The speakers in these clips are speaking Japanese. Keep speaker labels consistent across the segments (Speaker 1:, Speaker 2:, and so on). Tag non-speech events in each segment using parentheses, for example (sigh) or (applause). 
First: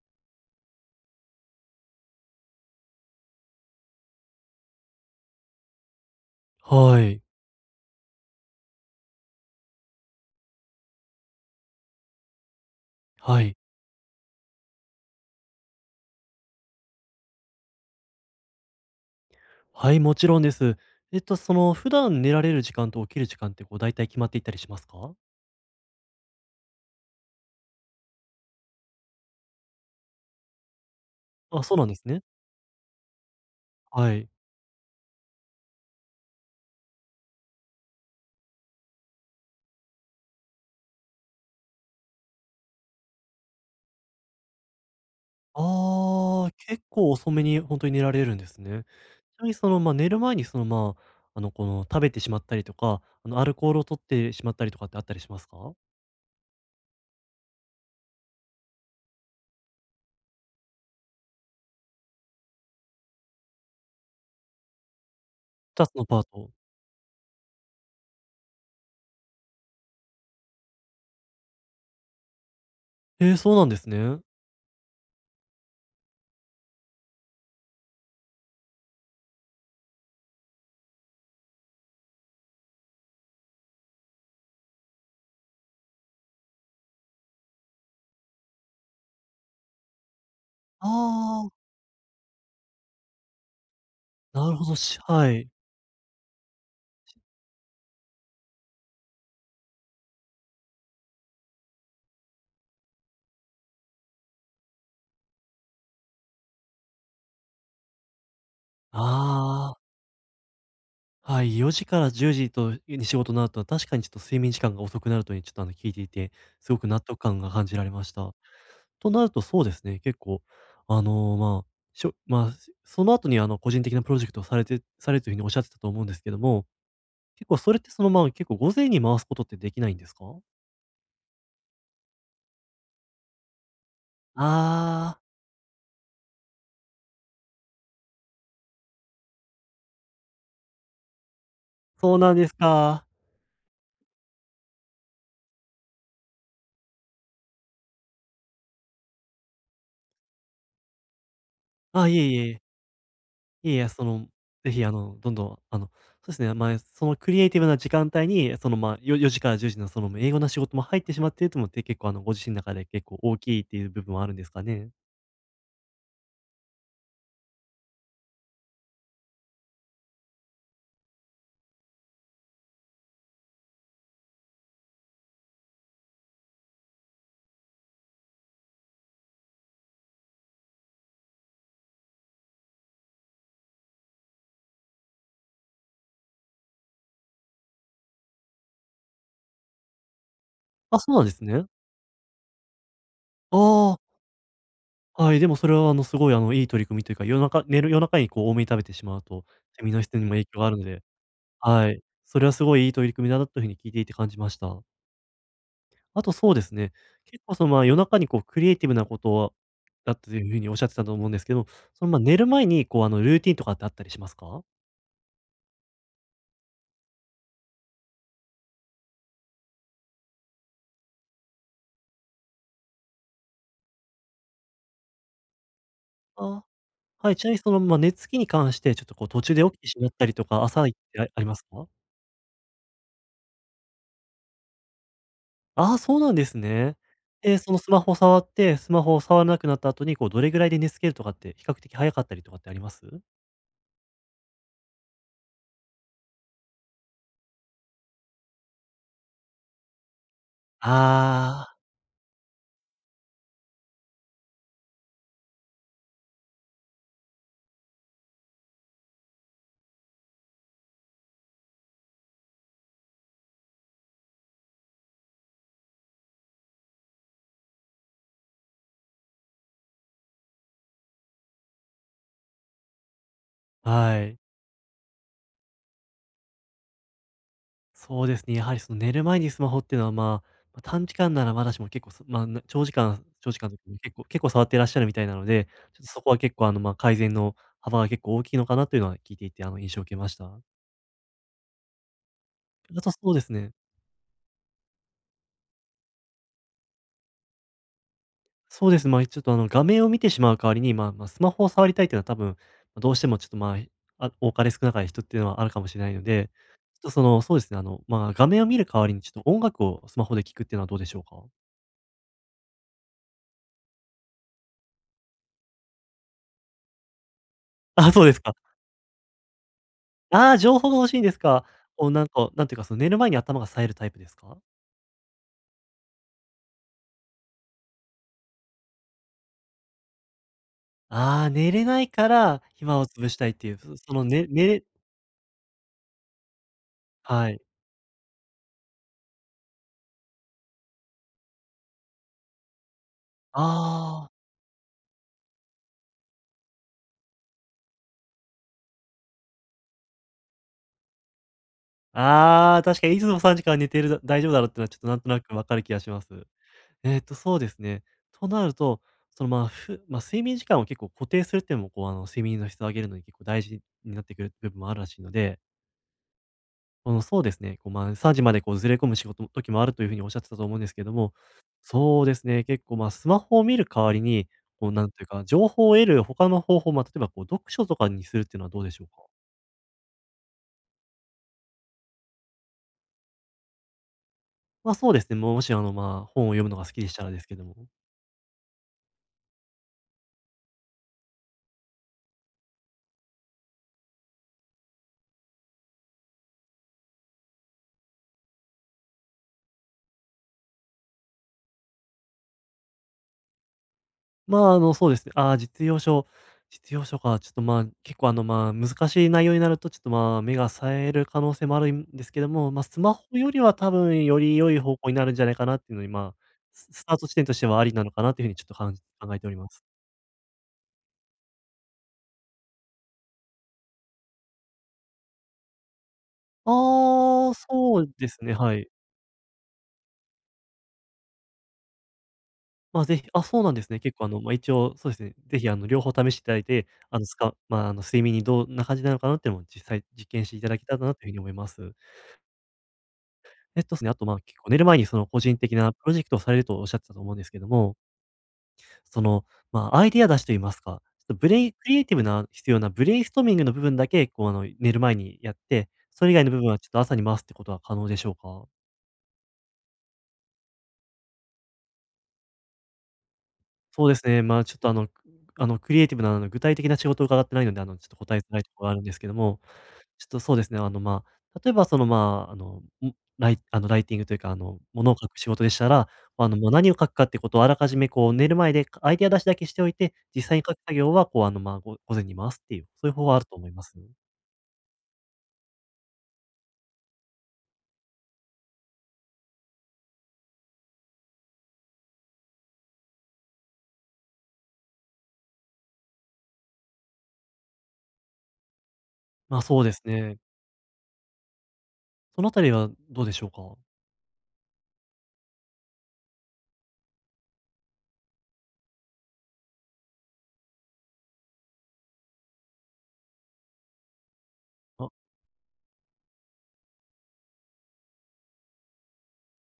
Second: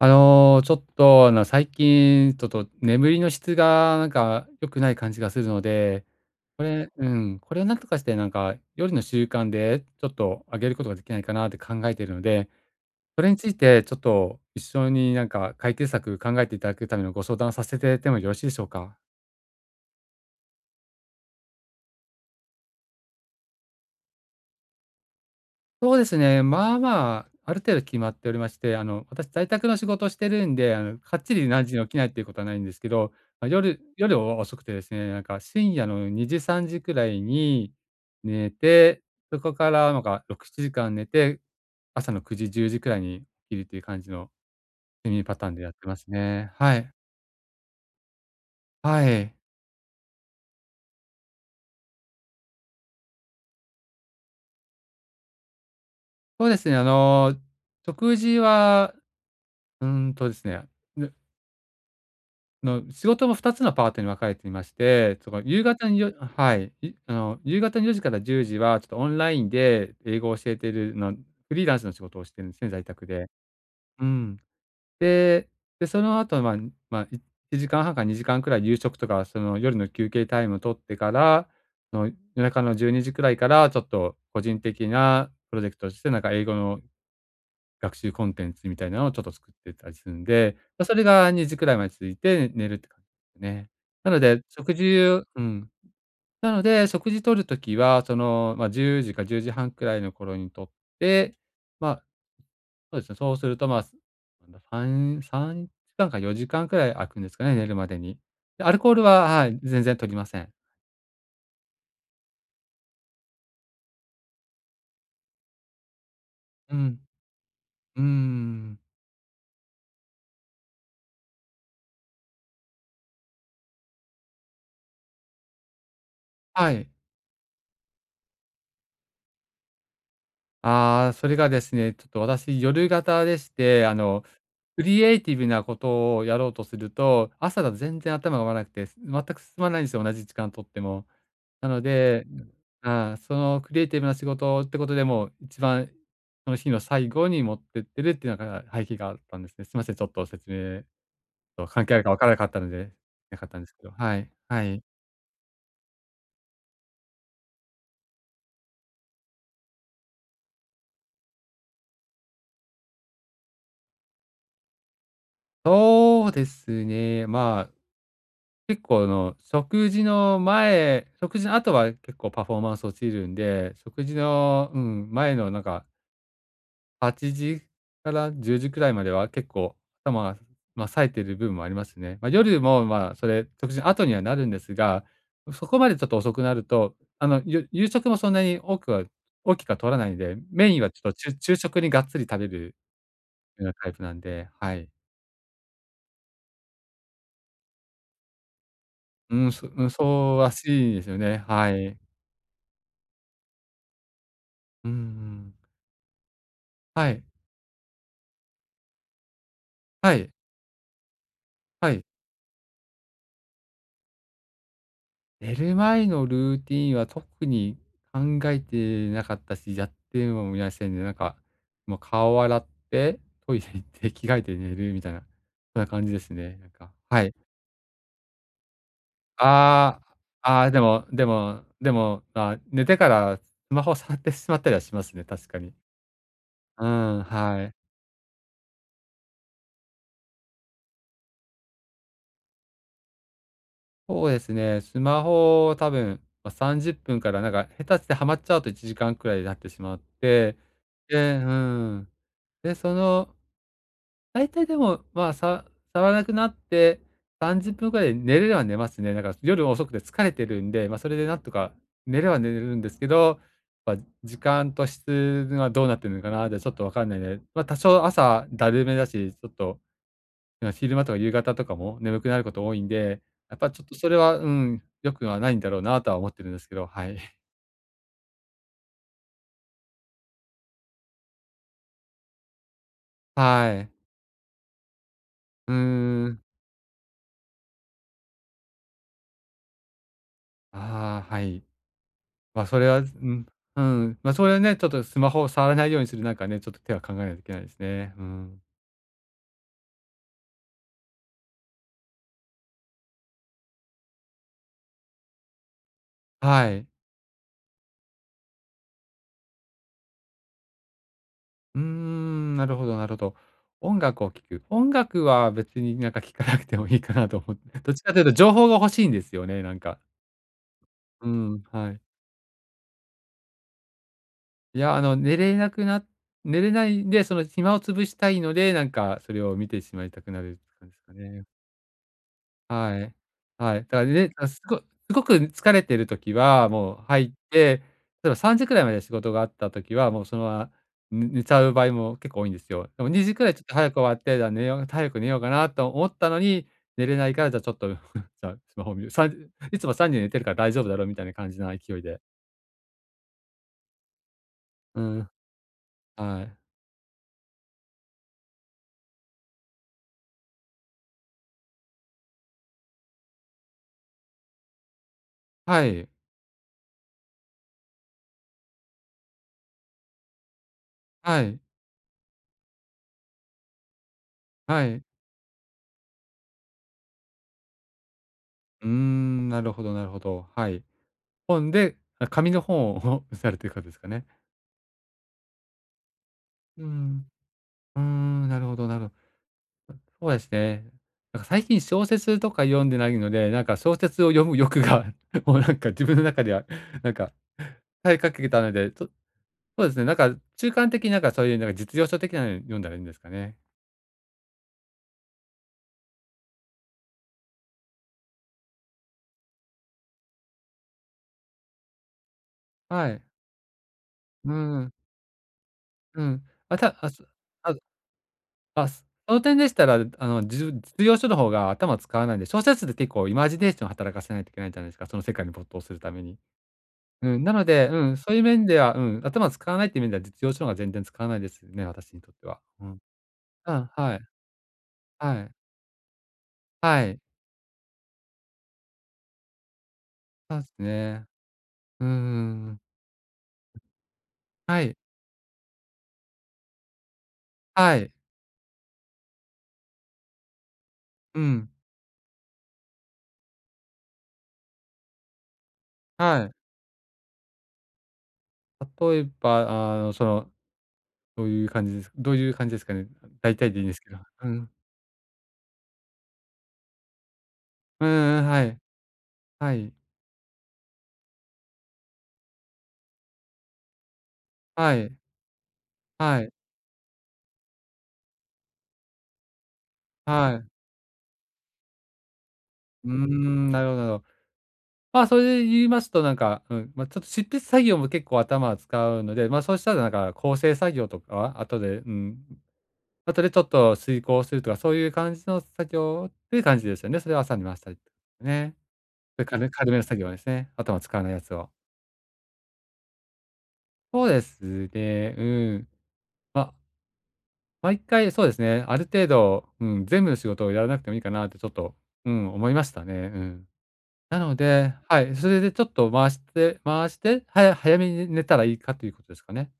Speaker 1: ちょっと、最近、ちょっと眠りの質が、なんか、良くない感じがするので、これ
Speaker 2: は
Speaker 1: う
Speaker 2: い。
Speaker 1: ん、これをなんとかして、なんか、夜の習慣で、ちょっと上げることができないかなって考えているので、それに
Speaker 2: は
Speaker 1: つい
Speaker 2: い。
Speaker 1: てちょっと一緒に、なんか、解決策考えていただくためのご相談させててもよろしいでしょうか？
Speaker 2: はい、もちろんです。普段寝られる時間と起きる時間って、こう、大体決まっていったりしますか？
Speaker 1: そうですね。まあまあ、ある程度決まっておりまして、私、在宅の仕事をしてるんで、かっちり
Speaker 2: あ、
Speaker 1: 何
Speaker 2: そ
Speaker 1: 時
Speaker 2: う
Speaker 1: に
Speaker 2: な
Speaker 1: 起
Speaker 2: んで
Speaker 1: き
Speaker 2: す
Speaker 1: ないってい
Speaker 2: ね。
Speaker 1: うことはないんですけど、まあ、夜
Speaker 2: は
Speaker 1: 夜
Speaker 2: い。
Speaker 1: 遅くてですね、なんか深夜の2時、3時くらいに寝て、そこからなんか6、7時間寝て、朝の9時、10時くらいに起きるという感じの睡眠パターンでやってます
Speaker 2: あ
Speaker 1: ね。
Speaker 2: あ、
Speaker 1: は
Speaker 2: 結
Speaker 1: い。
Speaker 2: 構遅めにほんとに寝られるんですね。
Speaker 1: はい。
Speaker 2: ちなみに寝る前に食べてしまったりとか、アルコールを摂ってしまったりとかってあったりしますか
Speaker 1: そうですね、食事は、うーんとですね、の、仕事も2つのパートに分かれていまして、その夕
Speaker 2: ？2
Speaker 1: 方
Speaker 2: つ
Speaker 1: に
Speaker 2: の
Speaker 1: よ
Speaker 2: パート。
Speaker 1: はい、いあの、夕方の4時から10時はちょっとオンラインで英語を教えているのフリーランスの仕事をしてるんですね、在宅で。
Speaker 2: ええ、そうなんです
Speaker 1: う
Speaker 2: ね。
Speaker 1: ん。で、で、その後、まあ、まあ、1時間半から2時間くらい夕食とか、その夜の休憩タイムを取ってから、その夜中の12時くらいからちょっと個人的なプロジェクトとしてなんか英語の学習コンテンツみたいなのをちょっと作ってたりするんで、ま、それが2
Speaker 2: あ
Speaker 1: 時
Speaker 2: あ、
Speaker 1: くらいまで続いてね寝るって感じね。なので、
Speaker 2: なるほ
Speaker 1: 食
Speaker 2: ど、
Speaker 1: 事
Speaker 2: し
Speaker 1: を
Speaker 2: は
Speaker 1: う
Speaker 2: い。
Speaker 1: ん。なので、食事取る時は、その、ま、10時か10時半くらいの頃に取って、ま、そうですね、そうすると、ま、すなんだ、3時間か4時間くらい空くんですかね、寝るまでに。で、アルコールははい、
Speaker 2: ああ。
Speaker 1: 全然摂りません。
Speaker 2: はい、4時から10時とに仕事になると、確かにちょっと睡眠時間が遅くなるというふうにちょっと聞いていて、す
Speaker 1: う
Speaker 2: ごく
Speaker 1: ん。
Speaker 2: 納得感が感じられ
Speaker 1: うー
Speaker 2: ました。
Speaker 1: ん。
Speaker 2: となるとそうですね、結構、あの、まあ、しょまあ、その後にあの個人的なプロジェクトをされるというふうにおっしゃってたと思うんですけども、
Speaker 1: はい。
Speaker 2: 結構それってそのまま結構午前に回すことってできないんですか？
Speaker 1: ああ、それがですね、ちょっと私、夜型でして、クリエ
Speaker 2: ああ、
Speaker 1: イティブなことをやろうとすると、朝だと全然頭が回らなくて、全く進まないんですよ、同じ時間とっても。なの
Speaker 2: そう
Speaker 1: で、
Speaker 2: なんですか。
Speaker 1: そのクリエイティブな仕事ってことでもう、一番その日の最後に持ってってるっていうのが背景があったんですね。すいません、ちょっと説明と関係ある
Speaker 2: あ、
Speaker 1: かわ
Speaker 2: いえ
Speaker 1: からな
Speaker 2: い
Speaker 1: かった
Speaker 2: え。
Speaker 1: ので、なかったんで
Speaker 2: い
Speaker 1: す
Speaker 2: えい
Speaker 1: け
Speaker 2: え、
Speaker 1: ど。
Speaker 2: そ
Speaker 1: はい、
Speaker 2: の、
Speaker 1: は
Speaker 2: ぜ
Speaker 1: い。
Speaker 2: ひあの、どんどん、そのクリエイティブな時間帯に、4時から10時のその英語の仕事も入ってしまっているともって、結構あの、ご自身の中で結構大きいっていう部分はあるんですかね？
Speaker 1: そうですね、まあ結構食事の前食事の後は結構パフォーマンス落ちるんで、食事の、うん、前のなんか8時から10時くらいまでは結構頭が、まあ、冴えてる部分もありますね。まあ、夜も、まあ、それ、食事の後にはなるんですが、そこまでちょっと遅くなると、夕食もそんなに多くは大きくは取らないんで、メインは
Speaker 2: あ、
Speaker 1: ちょっ
Speaker 2: そ
Speaker 1: と
Speaker 2: うなん
Speaker 1: ち
Speaker 2: で
Speaker 1: ゅ
Speaker 2: す
Speaker 1: 昼
Speaker 2: ね。
Speaker 1: 食にがっつり食べるようなタイ
Speaker 2: ああ、
Speaker 1: プなんで、はい。
Speaker 2: はい、でもそれはあの、すごいあの、いい取り組みというか、夜中にこう多めに食べてしまう
Speaker 1: う
Speaker 2: と、
Speaker 1: ん、そう
Speaker 2: 睡
Speaker 1: ん、
Speaker 2: 眠の質にも
Speaker 1: そう
Speaker 2: 影
Speaker 1: ら
Speaker 2: 響があるの
Speaker 1: しいで
Speaker 2: で、
Speaker 1: すよね。は
Speaker 2: は
Speaker 1: い。
Speaker 2: い、それはすごいいい取り組みだなというふうに聞いていて感じました。
Speaker 1: うんうん。
Speaker 2: あとそうですね、
Speaker 1: はい。
Speaker 2: 結構夜中にこうクリエイティブなことを
Speaker 1: は
Speaker 2: だ
Speaker 1: い。
Speaker 2: というふうにおっしゃってたと思うんですけど、
Speaker 1: はい。
Speaker 2: 寝る前にこう、あの、ルーティンとかってあったりしますか？
Speaker 1: 寝る前のルーティンは特に考えてなかったし、やってもいませんね。なんか、もう顔洗って、トイレ行って、着替えて寝るみたいな、そんな感じですね。
Speaker 2: あ
Speaker 1: なんか、は
Speaker 2: は
Speaker 1: い。
Speaker 2: い、ちなみに寝つきに関して、ちょっとこう途中で起きてし
Speaker 1: あ
Speaker 2: まったりと
Speaker 1: あ、あ
Speaker 2: か、
Speaker 1: あ、で
Speaker 2: 朝っ
Speaker 1: も
Speaker 2: て
Speaker 1: で
Speaker 2: あります
Speaker 1: も
Speaker 2: か？
Speaker 1: でも、まあ、寝てからスマホを触ってしまったりはしますね、確かに。
Speaker 2: ああ、そうなんです
Speaker 1: う
Speaker 2: ね。
Speaker 1: ん、
Speaker 2: で、
Speaker 1: はい。
Speaker 2: スマホを触らなくなった後に、こうどれぐらいで寝つけるとかって、比較的早かったりとかってあります？
Speaker 1: そうですね、スマホを多分、まあ、30分からなんか下手してハマっちゃうと1時間くらいになってしまって、で、う
Speaker 2: あ
Speaker 1: ん。で、その大体でも、まあ、触らなくなって30分くらいで寝れれば寝ますね。なんか夜遅くて疲れてるんで、まあ、それでなんとか寝れは寝れるんですけど、まあ、時間と質がどうなってるのかなってちょっとわかんないで、まあ、多少朝だるめだし、ちょっと、昼間とか夕方とかも眠くなること多いんで、やっぱちょっ
Speaker 2: あー、
Speaker 1: とそれ
Speaker 2: は
Speaker 1: は、
Speaker 2: い。
Speaker 1: うん、良くはないんだろうなとは思ってるんですけど、はい。(laughs)
Speaker 2: そうですね、やはりその寝る前にスマホっていうのは、まあ、ま、短時間ならまだしも結構、そまあ、な長時間
Speaker 1: は
Speaker 2: の時
Speaker 1: い。
Speaker 2: に結構触っていらっしゃるみたいなので、
Speaker 1: うー
Speaker 2: ちょっとそこは
Speaker 1: ん。
Speaker 2: 結構あの、まあ、改善の幅が結構大きいのかなというのは聞いていて、あの、印象を受けました。
Speaker 1: ああ、はい。まあ、それは、う
Speaker 2: あとそうで
Speaker 1: ん、
Speaker 2: すね
Speaker 1: うん、まあ、それはね、ちょっとスマホを触らないようにするなんかね、ちょっと手は考えないといけないですね。うん。
Speaker 2: そうです、まあ、ちょっとあの、画面を見てしまう代わりに、まあまあ、スマホを触りたいっていうのは多分、ま、どうしてもちょっと、ま、多かれ少なかれ人っていうのはあるかもしれないので、
Speaker 1: はい。
Speaker 2: ちょっと画面を見る代わりにちょっと音楽をスマホで聞くっていうのはどうでしょうか？(laughs)
Speaker 1: うーん、なるほどなるほど。音楽を聴く。音楽は別になんか聴かなくてもいいかなと思って、どっちか
Speaker 2: あ、
Speaker 1: とい
Speaker 2: そ
Speaker 1: う
Speaker 2: う
Speaker 1: と
Speaker 2: です
Speaker 1: 情
Speaker 2: か。
Speaker 1: 報が欲しいんですよね、なんか。
Speaker 2: ああ、情報が欲しいん
Speaker 1: う
Speaker 2: です
Speaker 1: ん、
Speaker 2: か。
Speaker 1: はい。
Speaker 2: こうなんか、なんていうか、その寝る前に頭が冴えるタイプですか？
Speaker 1: いや、寝れないんで、その暇を潰したいので、なんかそれを見てしまいたくなるって感じですかね。
Speaker 2: ああ、寝れないから、暇
Speaker 1: は
Speaker 2: を
Speaker 1: い。
Speaker 2: 潰したいってい
Speaker 1: は
Speaker 2: う、
Speaker 1: い。だか
Speaker 2: そ
Speaker 1: ら
Speaker 2: その
Speaker 1: ね、
Speaker 2: ね
Speaker 1: あ、す
Speaker 2: 寝
Speaker 1: ごす
Speaker 2: れ
Speaker 1: ごく疲れてる時は、もう入っ
Speaker 2: はい。
Speaker 1: て、例えば3時くらいまで仕事があった時は、もうそのまま、寝ちゃう場合も結構多いんですよ。でも2時くらいちょっと早く終わっ
Speaker 2: ああ。
Speaker 1: て、じゃあ、寝よう早く寝ようかなと思ったのに、寝れないから、じゃあ、ちょっと、(laughs) じゃあ、スマホ見る。いつも3時に寝てるから大丈夫だろうみたいな感じな勢いで。
Speaker 2: ああ、確かにいつも3時間寝てる大丈夫だろうってのはちょ
Speaker 1: う
Speaker 2: っとなんと
Speaker 1: ん、
Speaker 2: なくわかる気がしま
Speaker 1: は
Speaker 2: す。
Speaker 1: い。
Speaker 2: そうですね。となると、その、まあ、ふまあ、睡眠時間を結構固定するっていうのも、こう、あの、睡眠の質を上げるのに結構大事になってくる部分もあるらしいので、
Speaker 1: はい。
Speaker 2: そうですね、こう、まあ、3時までこうずれ込む仕事の時もあるというふうにおっしゃってたと思うんですけども、
Speaker 1: はい。
Speaker 2: そうですね、結構、ま、スマホを見る代わりに、
Speaker 1: は
Speaker 2: こう、
Speaker 1: い。
Speaker 2: なんというか、情報を得る他の方法、まあ、例えばこう読書とかにするっていうのはどう
Speaker 1: うー
Speaker 2: でしょうか？
Speaker 1: ん、なるほどなるほど。はい。本で、あ、紙の本を (laughs) されてる方ですかね。
Speaker 2: ま、そうですね、もしあの、まあ、本を読むのが
Speaker 1: う
Speaker 2: 好きでした
Speaker 1: ん。
Speaker 2: らですけども。
Speaker 1: うーん、なるほどなるほど、そうですね。なんか最近小説とか読んでないので、なんか小説を読む欲が、(laughs) もうなんか自分の中では、(laughs) なんか、耐えかけたので、と、そうですね、なんか中間的になんかそういうなんか実用書的なの読んだらいいんですかね。
Speaker 2: まあ、あの、そうですね。ああ、実用書か。ちょっと、まあ、結構、あの、まあ、難しい内容になると、ちょっと、まあ、目が冴える可能性もあるんですけども、まあ、ス
Speaker 1: は
Speaker 2: マ
Speaker 1: い。
Speaker 2: ホよりは多分よ
Speaker 1: う
Speaker 2: り良い
Speaker 1: ん、
Speaker 2: 方向になるんじゃないかなっていうのに、
Speaker 1: う
Speaker 2: ま
Speaker 1: ん。
Speaker 2: あ、
Speaker 1: あ
Speaker 2: ス
Speaker 1: た
Speaker 2: ス
Speaker 1: あ、
Speaker 2: ター
Speaker 1: そ
Speaker 2: ト地点としてはありなのかなというふうにちょっと
Speaker 1: ああ、
Speaker 2: 感じ
Speaker 1: そ
Speaker 2: 考え
Speaker 1: の
Speaker 2: てお
Speaker 1: 点
Speaker 2: り
Speaker 1: で
Speaker 2: ま
Speaker 1: し
Speaker 2: す。
Speaker 1: たら、実用書の方が頭使わないんで、小説って結構イマジネーション働かせないといけないじゃないですか、その世界に没頭するために。うん、
Speaker 2: あ
Speaker 1: な
Speaker 2: あ、
Speaker 1: ので、う
Speaker 2: そう
Speaker 1: ん、そ
Speaker 2: で
Speaker 1: ういう
Speaker 2: すね、
Speaker 1: 面
Speaker 2: は
Speaker 1: で
Speaker 2: い。
Speaker 1: は、うん、頭使わないっていう面では、実用書の方が全然使わないですね、私にとっては。うん。
Speaker 2: まあ、ぜ
Speaker 1: う
Speaker 2: ひあ、そうなんで
Speaker 1: ん、
Speaker 2: すね。
Speaker 1: は
Speaker 2: 結
Speaker 1: い、
Speaker 2: 構、あの、まあ、一応そうです
Speaker 1: は
Speaker 2: ね、
Speaker 1: い、
Speaker 2: ぜひ、あの、両方試していただいて、
Speaker 1: は
Speaker 2: あ
Speaker 1: い。
Speaker 2: の、つかまあ、あの、睡眠にどんな感じなのかなっていうのも実際実験し
Speaker 1: そ
Speaker 2: て
Speaker 1: う
Speaker 2: い
Speaker 1: で
Speaker 2: ただ
Speaker 1: す
Speaker 2: けたらなとい
Speaker 1: ね。
Speaker 2: うふうに思います。
Speaker 1: うんん、
Speaker 2: えっとですね、あと、まあ、結構寝
Speaker 1: は
Speaker 2: る
Speaker 1: い、
Speaker 2: 前にその個人的なプロジェクトをされるとおっしゃってたと思うんですけど
Speaker 1: は
Speaker 2: も、
Speaker 1: い、
Speaker 2: その、まあ、アイデア出しと言いますか、ちょっと
Speaker 1: う
Speaker 2: ブレイ
Speaker 1: ん、
Speaker 2: ンクリエイティブな必要なブレインストーミングの部分だけ、こう、あの、寝る前にやって、それ以
Speaker 1: は
Speaker 2: 外の
Speaker 1: い。
Speaker 2: 部分はちょっと朝に回すってことは可能でしょうか？
Speaker 1: 例えば、どういう感じですかどういう感じですかね。大体でいいんです
Speaker 2: そう
Speaker 1: け
Speaker 2: で
Speaker 1: ど。
Speaker 2: すね、
Speaker 1: う
Speaker 2: まあ、
Speaker 1: ん。
Speaker 2: ちょっと、あの、クリエイティブな、あの、具体的な仕事を伺ってないので、あの、
Speaker 1: う
Speaker 2: ちょっと答
Speaker 1: んう
Speaker 2: えづ
Speaker 1: ん、
Speaker 2: ら
Speaker 1: は
Speaker 2: いと
Speaker 1: い、
Speaker 2: ころがあるんですけども、
Speaker 1: はい、
Speaker 2: ちょっとそうですね、あの、まあ、例えばライティングというか、あの、
Speaker 1: は
Speaker 2: もの
Speaker 1: い、
Speaker 2: を書く仕事でしたら、
Speaker 1: は
Speaker 2: まあ
Speaker 1: い、
Speaker 2: の、まあ、何を書くかってことをあらかじめこう寝る前でアイデア出しだけしておいて、実
Speaker 1: は
Speaker 2: 際に
Speaker 1: い。
Speaker 2: 書く作業はこう、あの、まあ、ご午前に回すっていう、
Speaker 1: う
Speaker 2: そ
Speaker 1: ー
Speaker 2: ういう方法はあると思
Speaker 1: ん、
Speaker 2: い
Speaker 1: な
Speaker 2: ま
Speaker 1: るほ
Speaker 2: す。
Speaker 1: どなるほど。まあ、それで言いますとなんか、うん、まあ、ちょっと執筆作業も結構頭は使うので、そうしたらなんか構成作業とかは後で、うん、後でちょっと遂行するとか、そういう感じの作業っていう感じですよね。それを朝に回したりとかね。そういう
Speaker 2: まあ、
Speaker 1: 軽
Speaker 2: そう
Speaker 1: 軽
Speaker 2: で
Speaker 1: めの
Speaker 2: す
Speaker 1: 作業で
Speaker 2: ね。
Speaker 1: すね。頭を使わないやつを。
Speaker 2: そのあたりはどうでしょうか？
Speaker 1: そうですね、うん。まあ、毎回そうですね、ある程度、うん、全部の仕事をやらなくてもいいかなってちょっと、うん、思いましたね。うん。なので、
Speaker 2: あ、
Speaker 1: はい、それでちょっと回して回して、早めに寝たらいいかということですかね。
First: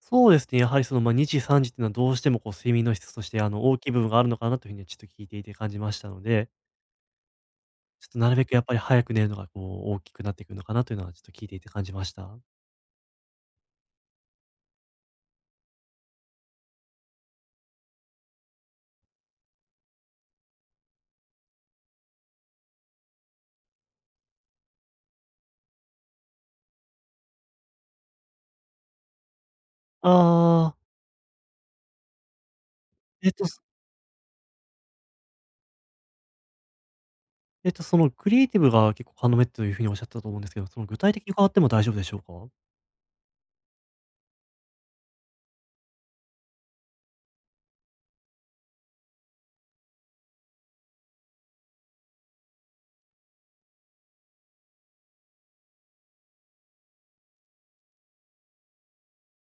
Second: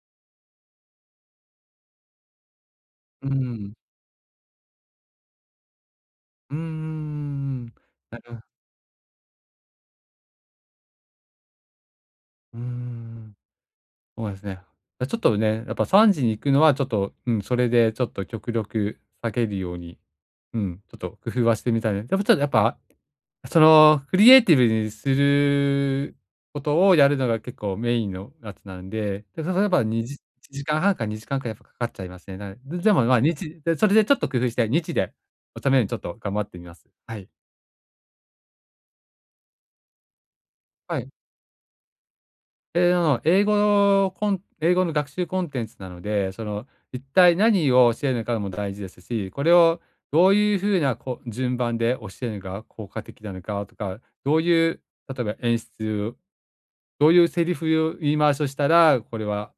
Speaker 2: そうですね、やはりその、まあ、2時、3時っていうのはどうしてもこう睡眠の質と
Speaker 1: うー
Speaker 2: して、あの、
Speaker 1: ん。
Speaker 2: 大きい部分があるのかなというふうにはちょっと聞いていて感じましたので、
Speaker 1: うーん。
Speaker 2: ちょっ
Speaker 1: な
Speaker 2: となる
Speaker 1: る
Speaker 2: べくやっぱり早く寝るのがこう大きくなってくるのかなというのはちょっと聞いていて感じました。
Speaker 1: うーん、そうですね。ちょっとね、やっぱ3時に行くのはちょっと、うん、それでちょっと極力避けるように、うん、ちょっと工夫はしてみたいね。でもちょっとやっぱその、クリエイティブにすることをやるのが結構メインのやつなんで、で、そればにじ時
Speaker 2: ああ
Speaker 1: 間半か2時間くらいやっぱかかっちゃいますね。でも、まあ、
Speaker 2: えっと、
Speaker 1: 日
Speaker 2: す
Speaker 1: で、それでちょっと工夫して、日で収めるようにちょっと頑張ってみます。はい。
Speaker 2: えっと、そのクリエイティブが結構要というふうにおっしゃってたと思うんですけど、その具
Speaker 1: はい。
Speaker 2: 体的に伺っても大丈夫でしょうか？
Speaker 1: ええ、英語英語の学習コンテンツなので、その、一体何を教えるのかも大事ですし、これをどういう風なこう順番で教えるのが効果的なのかとか、どういう、例えば演出、どういうセリフ言い回しをしたら、これは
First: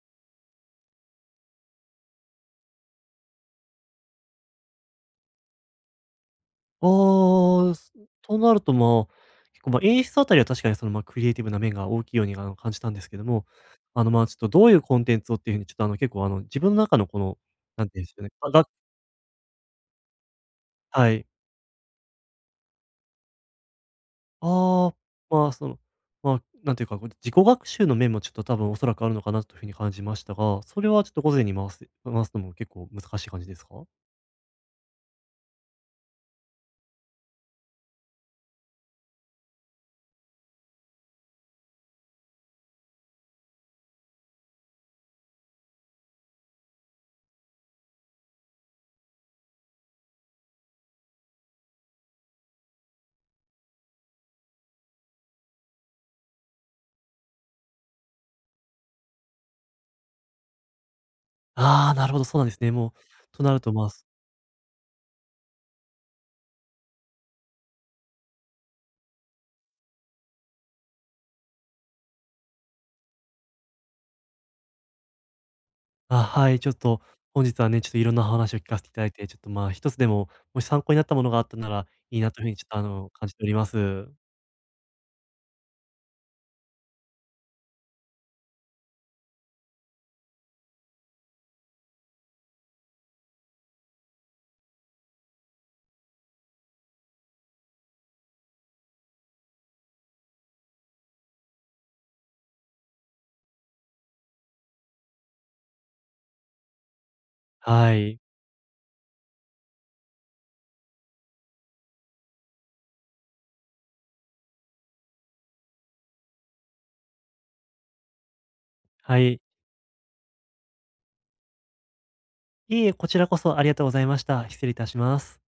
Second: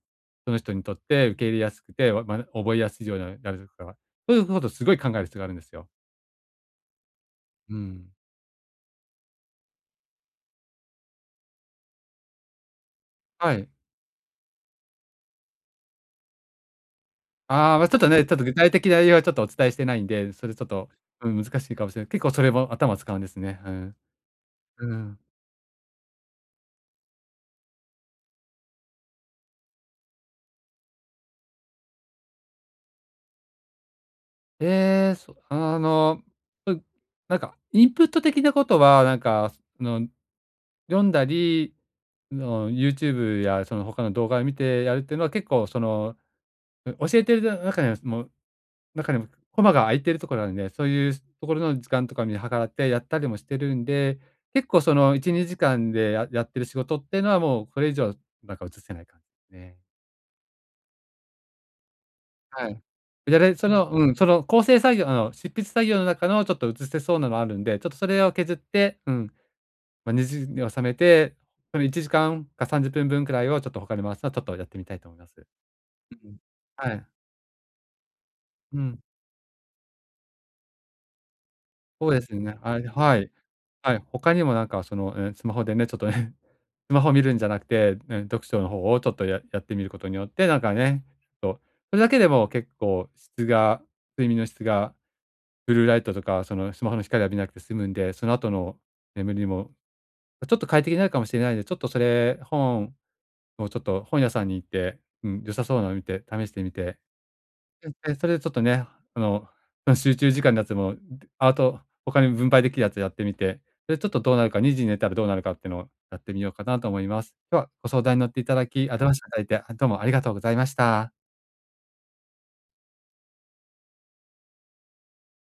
Speaker 1: その人にとって受け入れやすくて、覚えやすいようになるとか、そういうことをすごい考える必要があるんですよ。
Speaker 2: あ
Speaker 1: う
Speaker 2: あ、す
Speaker 1: ん。
Speaker 2: となると、まあ、結構、まあ、演出あたりは確かにその、まあ、クリエイティブな面が大きいように、あの、感じたんですけども、
Speaker 1: はい。
Speaker 2: あの、まあ、ちょっとどういうコンテンツをっていうふうにちょっと、あの、結構、あの、自分の中のこの、
Speaker 1: ああ、
Speaker 2: な
Speaker 1: ま、
Speaker 2: ん
Speaker 1: ちょ
Speaker 2: て
Speaker 1: っ
Speaker 2: いうん
Speaker 1: と
Speaker 2: ですか
Speaker 1: ね、
Speaker 2: ね、
Speaker 1: ちょっと具体的な内容はちょっとお伝えしてないんで、それちょっと、
Speaker 2: はい。
Speaker 1: うん、難しいかもしれない。結構それも頭使うんですね。うん。
Speaker 2: あ
Speaker 1: う
Speaker 2: あ、
Speaker 1: ん。
Speaker 2: まあ、その、まあ、なんていうか、こう、自己学習の面もちょっと多分おそらくあるのかなというふうに感じましたが、それはちょっと午前に回すのも結構難しい感じですか？
Speaker 1: ええ、そあの、うん、なんかインプット的なことは、なんか、その、読んだり、YouTube やその他の動画を見てやるっていうのは結構その、うん、教えてる中にはもう中にもコマが空いてるところなんで、そういうところの時間とか見計らってやったりもしてるんで、結構その1、2時間でやってる仕事っていうのはもうこれ以上なんか移せない感じですね。
Speaker 2: ああ、なるほど、そうなんです
Speaker 1: は
Speaker 2: ね。
Speaker 1: い。
Speaker 2: もう、
Speaker 1: や
Speaker 2: とな
Speaker 1: れ
Speaker 2: る
Speaker 1: そ
Speaker 2: と、ま
Speaker 1: の、
Speaker 2: あ、
Speaker 1: う
Speaker 2: す
Speaker 1: ん、その構成作業執筆作業の中のちょっと移せそうなのあるんで、ちょっとそれを削って、うん、まあ、2時に収めて、その1時間か30分くらいをちょっと他に回すのはちょっとやってみたいと思います。
Speaker 2: あ、
Speaker 1: うん。
Speaker 2: はい、ちょっ
Speaker 1: は
Speaker 2: と
Speaker 1: い。
Speaker 2: 本日はね、ちょっといろんなお話を聞か
Speaker 1: う
Speaker 2: せてい
Speaker 1: ん、
Speaker 2: ただいて、ちょっと、まあ、一つでも、もし参考になったものがあったなら
Speaker 1: そう
Speaker 2: い
Speaker 1: で
Speaker 2: いな
Speaker 1: す
Speaker 2: というふう
Speaker 1: ね。
Speaker 2: にちょっと、
Speaker 1: あ
Speaker 2: あの、
Speaker 1: は
Speaker 2: 感
Speaker 1: い。
Speaker 2: じております。
Speaker 1: はい、他にもなんかその、うん、スマホでね、ちょっとね、(laughs) スマホ見るんじゃなくて、うん、読書の方をちょっとやってみることによって、なんかね、ちょっと、それだけでも結構睡眠の質がブルーライトとか、そのスマホの光を浴びなくて済むんで、その後の眠りにもちょっと快適になるかもしれないんで、ちょっとそれ、本をちょっと本屋さんに行って、うん、良さそうなのを見て試してみて
Speaker 2: はい。
Speaker 1: それでちょっとね、あの、その集中時間のやつも、あと他に分配できるやつやってみて、で、ちょっとどうなるか、2時に寝たらどうなるかっていうのをやってみようかなと思います。今日はご相談に乗っていただき、アドバイス
Speaker 2: は
Speaker 1: いた
Speaker 2: い。
Speaker 1: だいて、あ、どうもありがとうございました。
Speaker 2: いえいえ、こちらこそありがとうございました。失礼いたします。